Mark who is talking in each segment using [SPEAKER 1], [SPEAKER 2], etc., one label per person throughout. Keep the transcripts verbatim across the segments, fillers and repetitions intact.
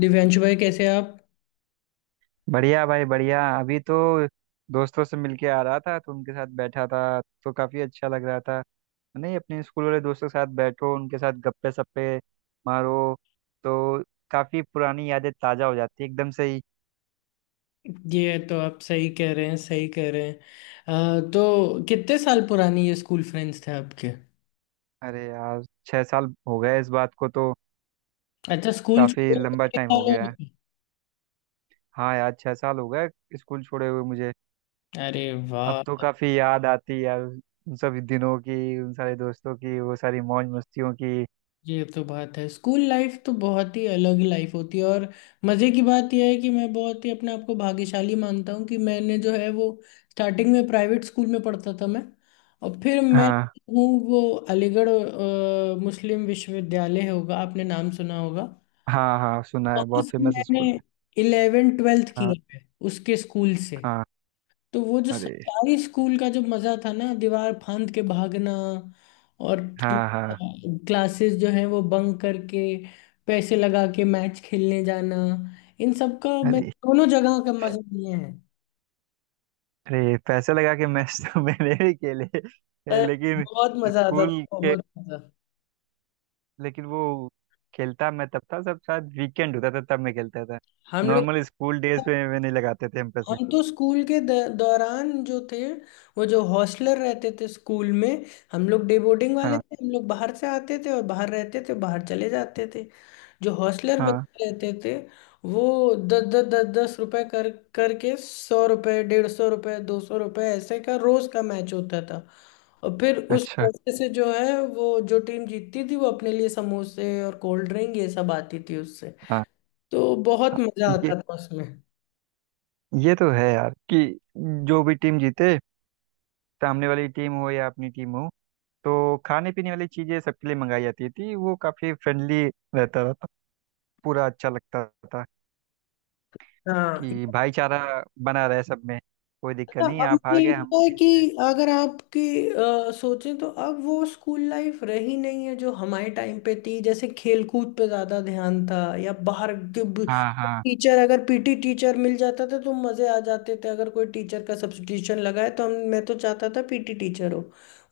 [SPEAKER 1] दिव्यांशु भाई, कैसे आप?
[SPEAKER 2] बढ़िया भाई बढ़िया। अभी तो दोस्तों से मिलके आ रहा था, तो उनके साथ बैठा था तो काफी अच्छा लग रहा था। नहीं, अपने स्कूल वाले दोस्तों के साथ बैठो, उनके साथ गप्पे सप्पे मारो तो काफी पुरानी यादें ताजा हो जाती है एकदम से ही।
[SPEAKER 1] ये तो आप सही कह रहे हैं, सही कह रहे हैं। अ, तो कितने साल पुरानी ये स्कूल फ्रेंड्स थे आपके?
[SPEAKER 2] अरे यार छह साल हो गए इस बात को तो।
[SPEAKER 1] अच्छा, स्कूल
[SPEAKER 2] काफी
[SPEAKER 1] छोड़े
[SPEAKER 2] लंबा
[SPEAKER 1] कितने
[SPEAKER 2] टाइम हो
[SPEAKER 1] साल हो
[SPEAKER 2] गया है।
[SPEAKER 1] गए?
[SPEAKER 2] हाँ यार, छह साल हो गए स्कूल छोड़े हुए मुझे।
[SPEAKER 1] अरे
[SPEAKER 2] अब
[SPEAKER 1] वाह।
[SPEAKER 2] तो काफी याद आती है यार, उन सभी दिनों की, उन सारे दोस्तों की, वो सारी मौज मस्तियों की।
[SPEAKER 1] ये तो बात है, स्कूल लाइफ तो बहुत ही अलग लाइफ होती है। और मज़े की बात यह है कि मैं बहुत ही अपने आप को भाग्यशाली मानता हूँ कि मैंने जो है वो स्टार्टिंग में प्राइवेट स्कूल में पढ़ता था मैं। और फिर मैं
[SPEAKER 2] हाँ
[SPEAKER 1] हूँ वो अलीगढ़ अ, मुस्लिम विश्वविद्यालय, होगा आपने नाम सुना होगा।
[SPEAKER 2] हाँ। हाँ, सुना है,
[SPEAKER 1] बहुत
[SPEAKER 2] बहुत
[SPEAKER 1] से
[SPEAKER 2] फेमस
[SPEAKER 1] मैंने
[SPEAKER 2] स्कूल।
[SPEAKER 1] इलेवेंथ ट्वेल्थ
[SPEAKER 2] हाँ।
[SPEAKER 1] किया है उसके स्कूल से।
[SPEAKER 2] हाँ,
[SPEAKER 1] तो वो जो
[SPEAKER 2] अरे
[SPEAKER 1] सरकारी स्कूल का जो मजा था ना, दीवार फांद के भागना और
[SPEAKER 2] हाँ हाँ।
[SPEAKER 1] क्लासेस जो है वो बंक करके पैसे लगा के मैच खेलने जाना, इन सब का मैंने
[SPEAKER 2] अरे,
[SPEAKER 1] दोनों जगह का मजा लिए हैं।
[SPEAKER 2] अरे पैसे लगा के मैच तो मैंने भी खेले। ए,
[SPEAKER 1] पर
[SPEAKER 2] लेकिन
[SPEAKER 1] बहुत मजा आता
[SPEAKER 2] स्कूल
[SPEAKER 1] था,
[SPEAKER 2] के,
[SPEAKER 1] बहुत मजा।
[SPEAKER 2] लेकिन वो खेलता मैं तब था, सब शायद वीकेंड होता था तब मैं खेलता था।
[SPEAKER 1] हम लोग
[SPEAKER 2] नॉर्मल स्कूल डेज पे में नहीं लगाते थे हम पैसे।
[SPEAKER 1] हम तो स्कूल के द- दौरान जो थे वो जो हॉस्टलर रहते थे स्कूल में। हम लोग डे बोर्डिंग वाले
[SPEAKER 2] हाँ।
[SPEAKER 1] थे, हम लोग बाहर से आते थे और बाहर रहते थे, बाहर चले जाते थे। जो हॉस्टलर
[SPEAKER 2] हाँ।
[SPEAKER 1] बच्चे रहते थे, वो दस दस दस दस रुपए कर करके सौ रुपए, डेढ़ सौ रुपए, दो सौ रुपए, ऐसे का रोज का मैच होता था। और फिर उस
[SPEAKER 2] अच्छा।
[SPEAKER 1] पैसे से जो है वो जो टीम जीतती थी वो अपने लिए समोसे और कोल्ड ड्रिंक ये सब आती थी उससे।
[SPEAKER 2] हाँ।
[SPEAKER 1] तो
[SPEAKER 2] हाँ,
[SPEAKER 1] बहुत मजा
[SPEAKER 2] ये
[SPEAKER 1] आता था उसमें।
[SPEAKER 2] ये तो है यार कि जो भी टीम जीते, सामने वाली टीम हो या अपनी टीम हो, तो खाने पीने वाली चीजें सबके लिए मंगाई जाती थी। वो काफी फ्रेंडली रहता था, पूरा अच्छा लगता था
[SPEAKER 1] हाँ।
[SPEAKER 2] कि भाईचारा बना रहे सब में। कोई दिक्कत
[SPEAKER 1] हाँ,
[SPEAKER 2] नहीं,
[SPEAKER 1] अब
[SPEAKER 2] आप हार
[SPEAKER 1] मुझे
[SPEAKER 2] गए
[SPEAKER 1] लगता
[SPEAKER 2] हम
[SPEAKER 1] है
[SPEAKER 2] जीत गए।
[SPEAKER 1] कि अगर आपकी अ, सोचें तो अब वो स्कूल लाइफ रही नहीं है जो हमारे टाइम पे थी, जैसे खेलकूद पे ज्यादा ध्यान था या बाहर
[SPEAKER 2] हाँ। हाँ।
[SPEAKER 1] टीचर, अगर पीटी टीचर मिल जाता था तो मजे आ जाते थे। अगर कोई टीचर का सब्स्टिट्यूशन लगाए तो हम मैं तो चाहता था पीटी टीचर हो,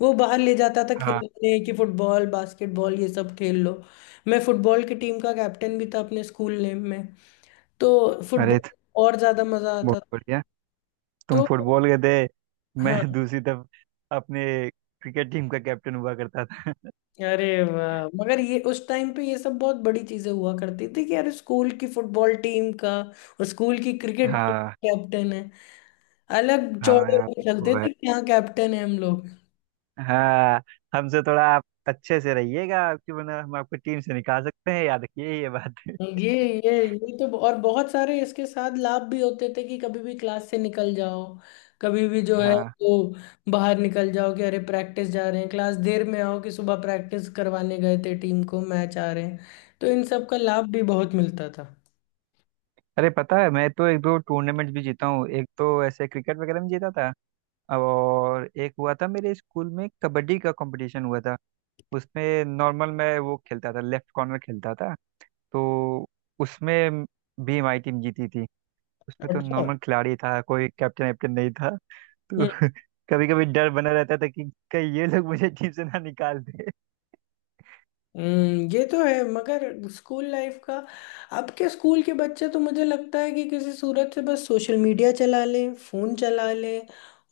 [SPEAKER 1] वो बाहर ले जाता था
[SPEAKER 2] हाँ।
[SPEAKER 1] खेलने कि फुटबॉल, बास्केटबॉल, ये सब खेल लो। मैं फुटबॉल की टीम का कैप्टन भी था अपने स्कूल नेम में। तो
[SPEAKER 2] अरे
[SPEAKER 1] फुटबॉल
[SPEAKER 2] तो
[SPEAKER 1] और ज्यादा मजा आता
[SPEAKER 2] बहुत
[SPEAKER 1] था।
[SPEAKER 2] बढ़िया। तुम
[SPEAKER 1] तो
[SPEAKER 2] फुटबॉल के थे, मैं
[SPEAKER 1] हाँ।
[SPEAKER 2] दूसरी तरफ अपने क्रिकेट टीम का कैप्टन हुआ करता था।
[SPEAKER 1] अरे वाह, मगर ये उस टाइम पे ये सब बहुत बड़ी चीजें हुआ करती थी कि यार स्कूल की फुटबॉल टीम का और स्कूल की क्रिकेट टीम
[SPEAKER 2] हाँ।
[SPEAKER 1] कैप्टन है, अलग
[SPEAKER 2] हाँ
[SPEAKER 1] चौड़े
[SPEAKER 2] यार
[SPEAKER 1] होके
[SPEAKER 2] ये
[SPEAKER 1] चलते
[SPEAKER 2] तो है।
[SPEAKER 1] थे कि हाँ कैप्टन है हम लोग।
[SPEAKER 2] हाँ, हमसे थोड़ा आप अच्छे से रहिएगा आपकी, वरना हम आपको टीम से निकाल सकते हैं, याद रखिए ये बात।
[SPEAKER 1] ये ये ये तो और बहुत सारे इसके साथ लाभ भी होते थे कि कभी भी क्लास से निकल जाओ, कभी भी जो है
[SPEAKER 2] हाँ।
[SPEAKER 1] वो बाहर निकल जाओ, कि अरे प्रैक्टिस जा रहे हैं क्लास देर में आओ, कि सुबह प्रैक्टिस करवाने गए थे टीम को, मैच आ रहे हैं। तो इन सब का लाभ भी बहुत मिलता था।
[SPEAKER 2] अरे पता है, मैं तो एक दो टूर्नामेंट भी जीता हूँ। एक तो ऐसे क्रिकेट वगैरह में जीता था, और एक हुआ था मेरे स्कूल में कबड्डी का कंपटीशन हुआ था। उसमें नॉर्मल मैं वो खेलता था, लेफ्ट कॉर्नर खेलता था। तो उसमें भी हमारी टीम जीती थी। उसमें तो
[SPEAKER 1] अच्छा।
[SPEAKER 2] नॉर्मल खिलाड़ी था, कोई कैप्टन वैप्टन नहीं था तो कभी कभी डर बना रहता था कि कहीं ये लोग मुझे टीम से ना निकाल दे।
[SPEAKER 1] हम्म, ये तो है, मगर स्कूल लाइफ का अब के स्कूल के बच्चे तो मुझे लगता है कि किसी सूरत से बस सोशल मीडिया चला लें, फोन चला लें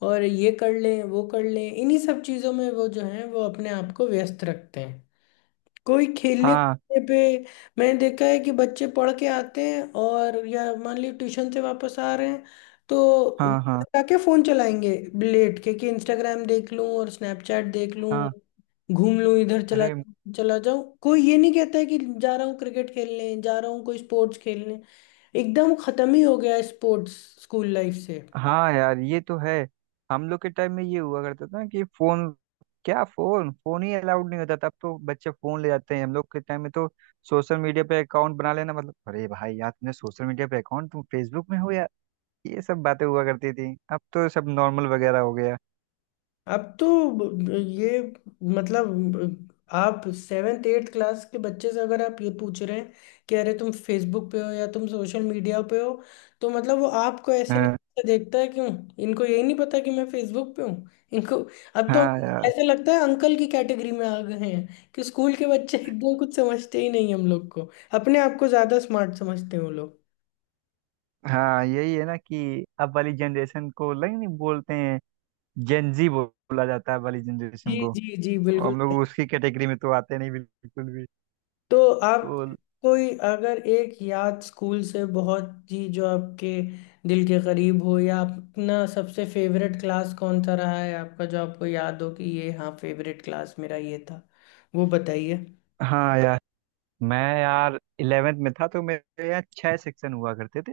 [SPEAKER 1] और ये कर लें वो कर लें, इन्हीं सब चीज़ों में वो जो है वो अपने आप को व्यस्त रखते हैं। कोई खेलने
[SPEAKER 2] हाँ।
[SPEAKER 1] कूदने पे मैंने देखा है कि बच्चे पढ़ के आते हैं और या मान ली ट्यूशन से वापस आ रहे हैं तो वो
[SPEAKER 2] हाँ। हाँ।
[SPEAKER 1] जाके फोन चलाएंगे, लेट के, कि इंस्टाग्राम देख लूं और स्नैपचैट देख लूं,
[SPEAKER 2] हाँ।
[SPEAKER 1] घूम लूं इधर, चला
[SPEAKER 2] अरे
[SPEAKER 1] जाऊं चला जाऊं, कोई ये नहीं कहता है कि जा रहा हूँ क्रिकेट खेलने, जा रहा हूँ कोई स्पोर्ट्स खेलने। एकदम खत्म ही हो गया है स्पोर्ट्स स्कूल लाइफ से।
[SPEAKER 2] हाँ यार ये तो है। हम लोग के टाइम में ये हुआ करता था कि फोन, क्या फोन फोन ही अलाउड नहीं होता था। अब तो बच्चे फोन ले जाते हैं। हम लोग के टाइम में तो सोशल मीडिया पे अकाउंट बना लेना मतलब, अरे भाई यार तुमने सोशल मीडिया पे अकाउंट, तुम फेसबुक में हो यार, ये सब बातें हुआ करती थी। अब तो सब नॉर्मल वगैरह हो गया।
[SPEAKER 1] अब तो ब- ब- ये मतलब ब- आप सेवेंथ एट्थ क्लास के बच्चे से अगर आप ये पूछ रहे हैं कि अरे तुम फेसबुक पे हो या तुम सोशल मीडिया पे हो, तो मतलब वो आपको ऐसे
[SPEAKER 2] हाँ।
[SPEAKER 1] नहीं देखता है, क्यों? इनको यही नहीं पता कि मैं फेसबुक पे हूँ इनको। अब तो
[SPEAKER 2] हाँ यार।
[SPEAKER 1] ऐसे लगता है अंकल की कैटेगरी में आ गए हैं, कि स्कूल के बच्चे एकदम कुछ समझते ही नहीं हम लोग को, अपने आप को ज्यादा स्मार्ट समझते हैं वो लोग।
[SPEAKER 2] हाँ यही है ना कि अब वाली जनरेशन को लग नहीं बोलते हैं, जेंजी बोला जाता है अब वाली
[SPEAKER 1] जी
[SPEAKER 2] जनरेशन को।
[SPEAKER 1] जी जी,
[SPEAKER 2] और
[SPEAKER 1] बिल्कुल।
[SPEAKER 2] हम लोग उसकी कैटेगरी में तो आते नहीं बिल्कुल भी।
[SPEAKER 1] तो
[SPEAKER 2] तो
[SPEAKER 1] आप कोई अगर एक याद स्कूल से बहुत ही जो आपके दिल के करीब हो, या अपना सबसे फेवरेट क्लास कौन सा रहा है आपका जो आपको याद हो कि ये हाँ फेवरेट क्लास मेरा ये था, वो बताइए।
[SPEAKER 2] हाँ यार, मैं यार इलेवेंथ में था तो मेरे यहाँ छह सेक्शन हुआ करते थे।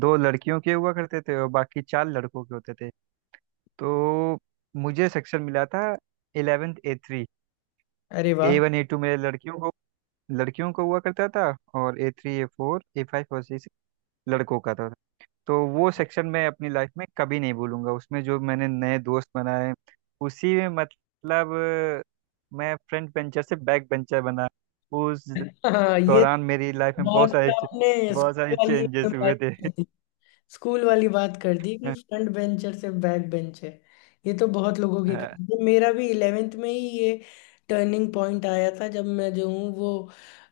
[SPEAKER 2] दो लड़कियों के हुआ करते थे और बाकी चार लड़कों के होते थे। तो मुझे सेक्शन मिला था इलेवेंथ ए थ्री।
[SPEAKER 1] अरे वाह।
[SPEAKER 2] ए वन ए टू मेरे लड़कियों को, लड़कियों को हुआ करता था। और A three A four A five और सिक्स लड़कों का था। तो वो सेक्शन मैं अपनी लाइफ में कभी नहीं भूलूंगा। उसमें जो मैंने नए दोस्त बनाए, उसी में मतलब मैं फ्रंट बेंचर से बैक बेंचर बना। उस
[SPEAKER 1] हाँ, ये
[SPEAKER 2] दौरान
[SPEAKER 1] तो
[SPEAKER 2] मेरी लाइफ में बहुत
[SPEAKER 1] बहुत,
[SPEAKER 2] सारे चे-
[SPEAKER 1] आपने
[SPEAKER 2] बहुत
[SPEAKER 1] स्कूल
[SPEAKER 2] सारे
[SPEAKER 1] वाली
[SPEAKER 2] चेंजेस
[SPEAKER 1] एकदम
[SPEAKER 2] हुए
[SPEAKER 1] बात,
[SPEAKER 2] थे।
[SPEAKER 1] स्कूल वाली बात कर दी कि फ्रंट बेंचर से बैक बेंच है। ये तो बहुत लोगों की
[SPEAKER 2] हाँ।
[SPEAKER 1] कहानी है, मेरा भी इलेवेंथ में ही ये टर्निंग पॉइंट आया था जब मैं जो हूँ वो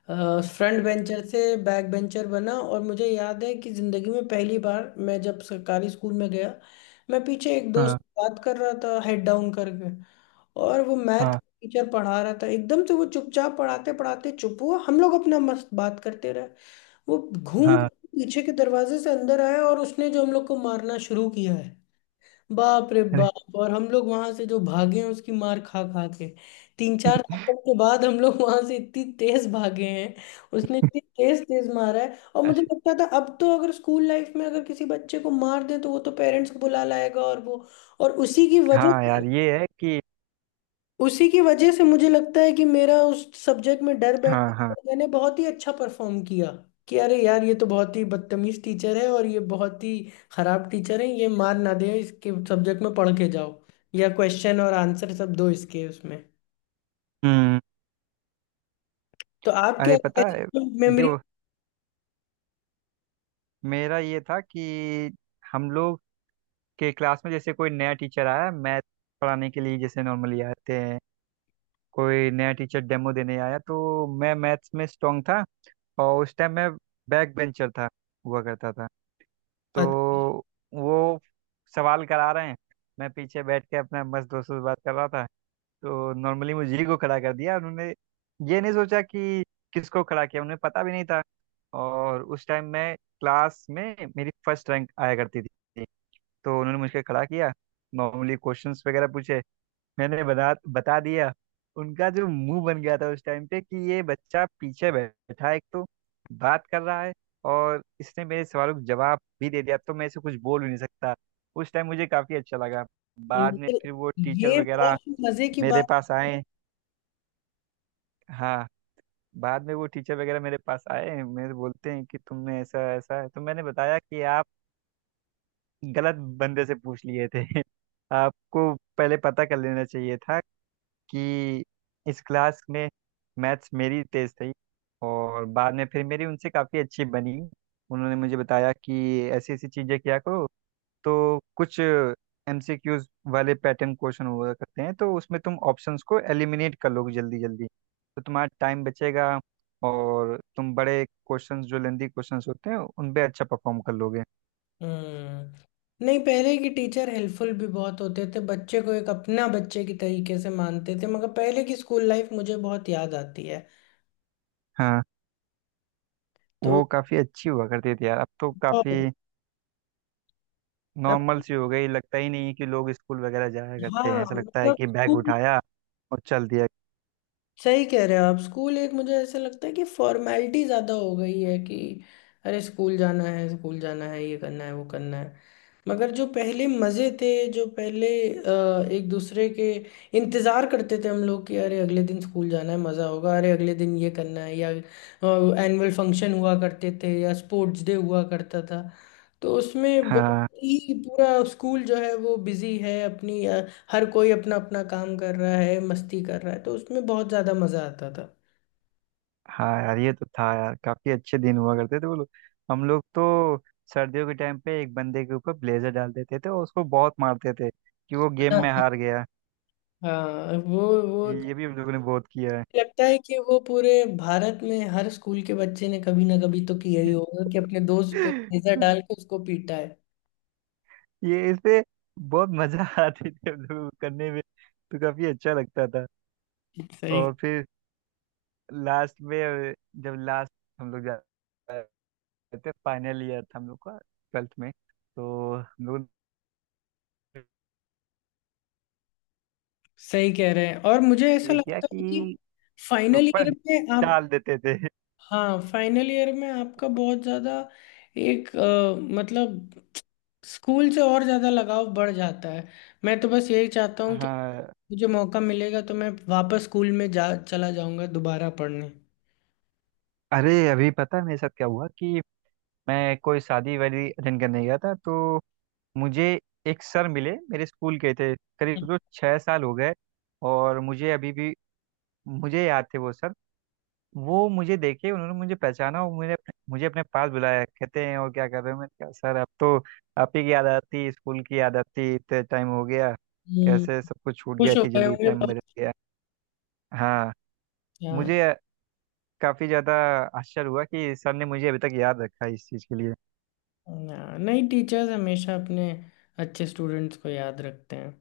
[SPEAKER 1] फ्रंट बेंचर से बैक बेंचर बना, और मुझे याद है कि ज़िंदगी में पहली बार मैं जब सरकारी स्कूल में गया, मैं पीछे एक दोस्त
[SPEAKER 2] हाँ।
[SPEAKER 1] से बात कर रहा था हेड डाउन करके, और वो मैथ
[SPEAKER 2] हाँ।
[SPEAKER 1] टीचर पढ़ा रहा था। एकदम से वो चुपचाप पढ़ाते पढ़ाते चुप हुआ, हम लोग अपना मस्त बात करते रहे, वो घूम
[SPEAKER 2] हाँ।
[SPEAKER 1] के पीछे के दरवाजे से अंदर आया और उसने जो हम लोग को मारना शुरू किया है, बाप रे
[SPEAKER 2] अरे।
[SPEAKER 1] बाप। और हम लोग वहां से जो भागे हैं उसकी मार खा खा के, तीन चार थप्पड़ के बाद हम लोग वहां से इतनी तेज भागे हैं। उसने इतनी तेज तेज मारा है, और मुझे
[SPEAKER 2] अरे
[SPEAKER 1] लगता था अब तो अगर स्कूल लाइफ में अगर किसी बच्चे को मार दे तो वो तो पेरेंट्स को बुला लाएगा, और वो, और उसी की वजह
[SPEAKER 2] हाँ
[SPEAKER 1] से
[SPEAKER 2] यार ये है कि।
[SPEAKER 1] उसी की वजह से मुझे लगता है कि मेरा उस सब्जेक्ट में डर बैठ
[SPEAKER 2] हाँ। हाँ।
[SPEAKER 1] गया। मैंने बहुत ही अच्छा परफॉर्म किया, कि अरे यार ये तो बहुत ही बदतमीज टीचर है और ये बहुत ही खराब टीचर है, ये मार ना दे, इसके सब्जेक्ट में पढ़ के जाओ या क्वेश्चन और आंसर सब दो इसके उसमें।
[SPEAKER 2] हम्म।
[SPEAKER 1] तो आप क्या
[SPEAKER 2] अरे पता है,
[SPEAKER 1] मेमोरी,
[SPEAKER 2] यो मेरा ये था कि हम लोग के क्लास में जैसे कोई नया टीचर आया मैथ पढ़ाने के लिए, जैसे नॉर्मली आते हैं कोई नया टीचर डेमो देने आया, तो मैं मैथ्स में स्ट्रांग था। और उस टाइम मैं बैक बेंचर था, हुआ करता था। तो वो सवाल करा रहे हैं, मैं पीछे बैठ के अपने मस्त दोस्तों से बात कर रहा था। तो नॉर्मली मुझे ही को खड़ा कर दिया उन्होंने। ये नहीं सोचा कि किसको खड़ा किया, उन्हें पता भी नहीं था। और उस टाइम मैं क्लास में मेरी फर्स्ट रैंक आया करती थी। तो उन्होंने मुझे खड़ा किया, नॉर्मली क्वेश्चंस वगैरह पूछे, मैंने बता बता दिया। उनका जो मुंह बन गया था उस टाइम पे कि ये बच्चा पीछे बैठा है एक तो, बात कर रहा है, और इसने मेरे सवालों का जवाब भी दे दिया तो मैं इसे कुछ बोल भी नहीं सकता। उस टाइम मुझे काफी अच्छा लगा। बाद में फिर वो टीचर
[SPEAKER 1] ये
[SPEAKER 2] वगैरह
[SPEAKER 1] बहुत मजे की
[SPEAKER 2] मेरे
[SPEAKER 1] बात।
[SPEAKER 2] पास आए। हाँ। बाद में वो टीचर वगैरह मेरे पास आए, मेरे बोलते हैं कि तुमने ऐसा ऐसा है, तो मैंने बताया कि आप गलत बंदे से पूछ लिए थे। आपको पहले पता कर लेना चाहिए था कि इस क्लास में मैथ्स मेरी तेज थी। और बाद में फिर मेरी उनसे काफ़ी अच्छी बनी। उन्होंने मुझे बताया कि ऐसी ऐसी चीज़ें किया करो, तो कुछ एमसीक्यूज वाले पैटर्न क्वेश्चन हुआ करते हैं तो उसमें तुम ऑप्शंस को एलिमिनेट कर लोगे जल्दी जल्दी तो तुम्हारा टाइम बचेगा। और तुम बड़े क्वेश्चंस जो लेंदी क्वेश्चंस होते हैं उन पे अच्छा परफॉर्म कर लोगे।
[SPEAKER 1] हम्म, नहीं पहले के टीचर हेल्पफुल भी बहुत होते थे, बच्चे को एक अपना बच्चे की तरीके से मानते थे, मगर पहले की स्कूल लाइफ मुझे बहुत याद आती है।
[SPEAKER 2] हाँ।
[SPEAKER 1] तो
[SPEAKER 2] वो काफ़ी अच्छी हुआ करती थी यार, अब तो काफ़ी
[SPEAKER 1] अब-
[SPEAKER 2] नॉर्मल सी हो गई। लगता ही नहीं है कि लोग स्कूल वगैरह जाया करते
[SPEAKER 1] हाँ
[SPEAKER 2] हैं, ऐसा लगता है
[SPEAKER 1] मतलब
[SPEAKER 2] कि बैग
[SPEAKER 1] स्कूल,
[SPEAKER 2] उठाया और चल दिया।
[SPEAKER 1] सही कह रहे हो आप। स्कूल एक मुझे ऐसा लगता है कि फॉर्मेलिटी ज्यादा हो गई है, कि अरे स्कूल जाना है, स्कूल जाना है, ये करना है, वो करना है, मगर जो पहले मजे थे, जो पहले अ, एक दूसरे के इंतजार करते थे हम लोग कि अरे अगले दिन स्कूल जाना है मजा होगा, अरे अगले दिन ये करना है, या एनुअल फंक्शन हुआ करते थे या स्पोर्ट्स डे हुआ करता था। तो उसमें बहुत
[SPEAKER 2] हाँ।
[SPEAKER 1] ही पूरा स्कूल जो है वो बिजी है अपनी अ, हर कोई अपना अपना काम कर रहा है, मस्ती कर रहा है, तो उसमें बहुत ज्यादा मजा आता था।
[SPEAKER 2] हाँ यार ये तो था यार, काफी अच्छे दिन हुआ करते थे वो लोग। हम लोग तो सर्दियों के टाइम पे एक बंदे के ऊपर ब्लेजर डाल देते थे और उसको बहुत मारते थे कि वो गेम में
[SPEAKER 1] हाँ।
[SPEAKER 2] हार गया।
[SPEAKER 1] हाँ, वो वो
[SPEAKER 2] ये ये भी हम लोगों ने बहुत किया है।
[SPEAKER 1] लगता है कि वो पूरे भारत में हर स्कूल के बच्चे ने कभी ना कभी तो किया ही होगा कि अपने दोस्त पे लेजर डाल के उसको पीटा है।
[SPEAKER 2] ये इसपे बहुत मजा आती थी हम लोगों को करने में, तो काफी अच्छा लगता था।
[SPEAKER 1] सही,
[SPEAKER 2] और फिर लास्ट में, जब लास्ट हम लोग जा थे, फाइनल ईयर था हम लोग का ट्वेल्थ में। तो हम लोग ने
[SPEAKER 1] सही कह रहे हैं, और मुझे ऐसा
[SPEAKER 2] ये किया
[SPEAKER 1] लगता है कि
[SPEAKER 2] कि
[SPEAKER 1] फाइनल ईयर
[SPEAKER 2] ऊपर
[SPEAKER 1] में आप,
[SPEAKER 2] डाल देते थे।
[SPEAKER 1] हाँ फाइनल ईयर में आपका बहुत ज़्यादा एक अ, मतलब स्कूल से और ज़्यादा लगाव बढ़ जाता है। मैं तो बस यही चाहता हूँ कि
[SPEAKER 2] हाँ।
[SPEAKER 1] मुझे मौका मिलेगा तो मैं वापस स्कूल में जा चला जाऊंगा दोबारा पढ़ने।
[SPEAKER 2] अरे अभी पता है मेरे साथ क्या हुआ कि मैं कोई शादी वादी अटेंड करने गया था। तो मुझे एक सर मिले, मेरे स्कूल के थे। करीब सोचो छः साल हो गए, और मुझे अभी भी मुझे याद थे वो सर। वो मुझे देखे, उन्होंने मुझे पहचाना और मुझे अपने, मुझे अपने पास बुलाया। कहते हैं और क्या कर रहे हो, मैंने कहा सर अब तो आप ही की याद आती, स्कूल की याद आती, इतने टाइम हो गया।
[SPEAKER 1] हम्म।
[SPEAKER 2] कैसे सब कुछ छूट गया,
[SPEAKER 1] खुश हो
[SPEAKER 2] इतनी
[SPEAKER 1] गए
[SPEAKER 2] जल्दी
[SPEAKER 1] होंगे
[SPEAKER 2] टाइम
[SPEAKER 1] बहुत।
[SPEAKER 2] बदल गया। हाँ।
[SPEAKER 1] हाँ।
[SPEAKER 2] मुझे काफी ज्यादा आश्चर्य हुआ कि सर ने मुझे अभी तक याद रखा इस चीज के लिए।
[SPEAKER 1] ना- नहीं, टीचर्स हमेशा अपने अच्छे स्टूडेंट्स को याद रखते हैं।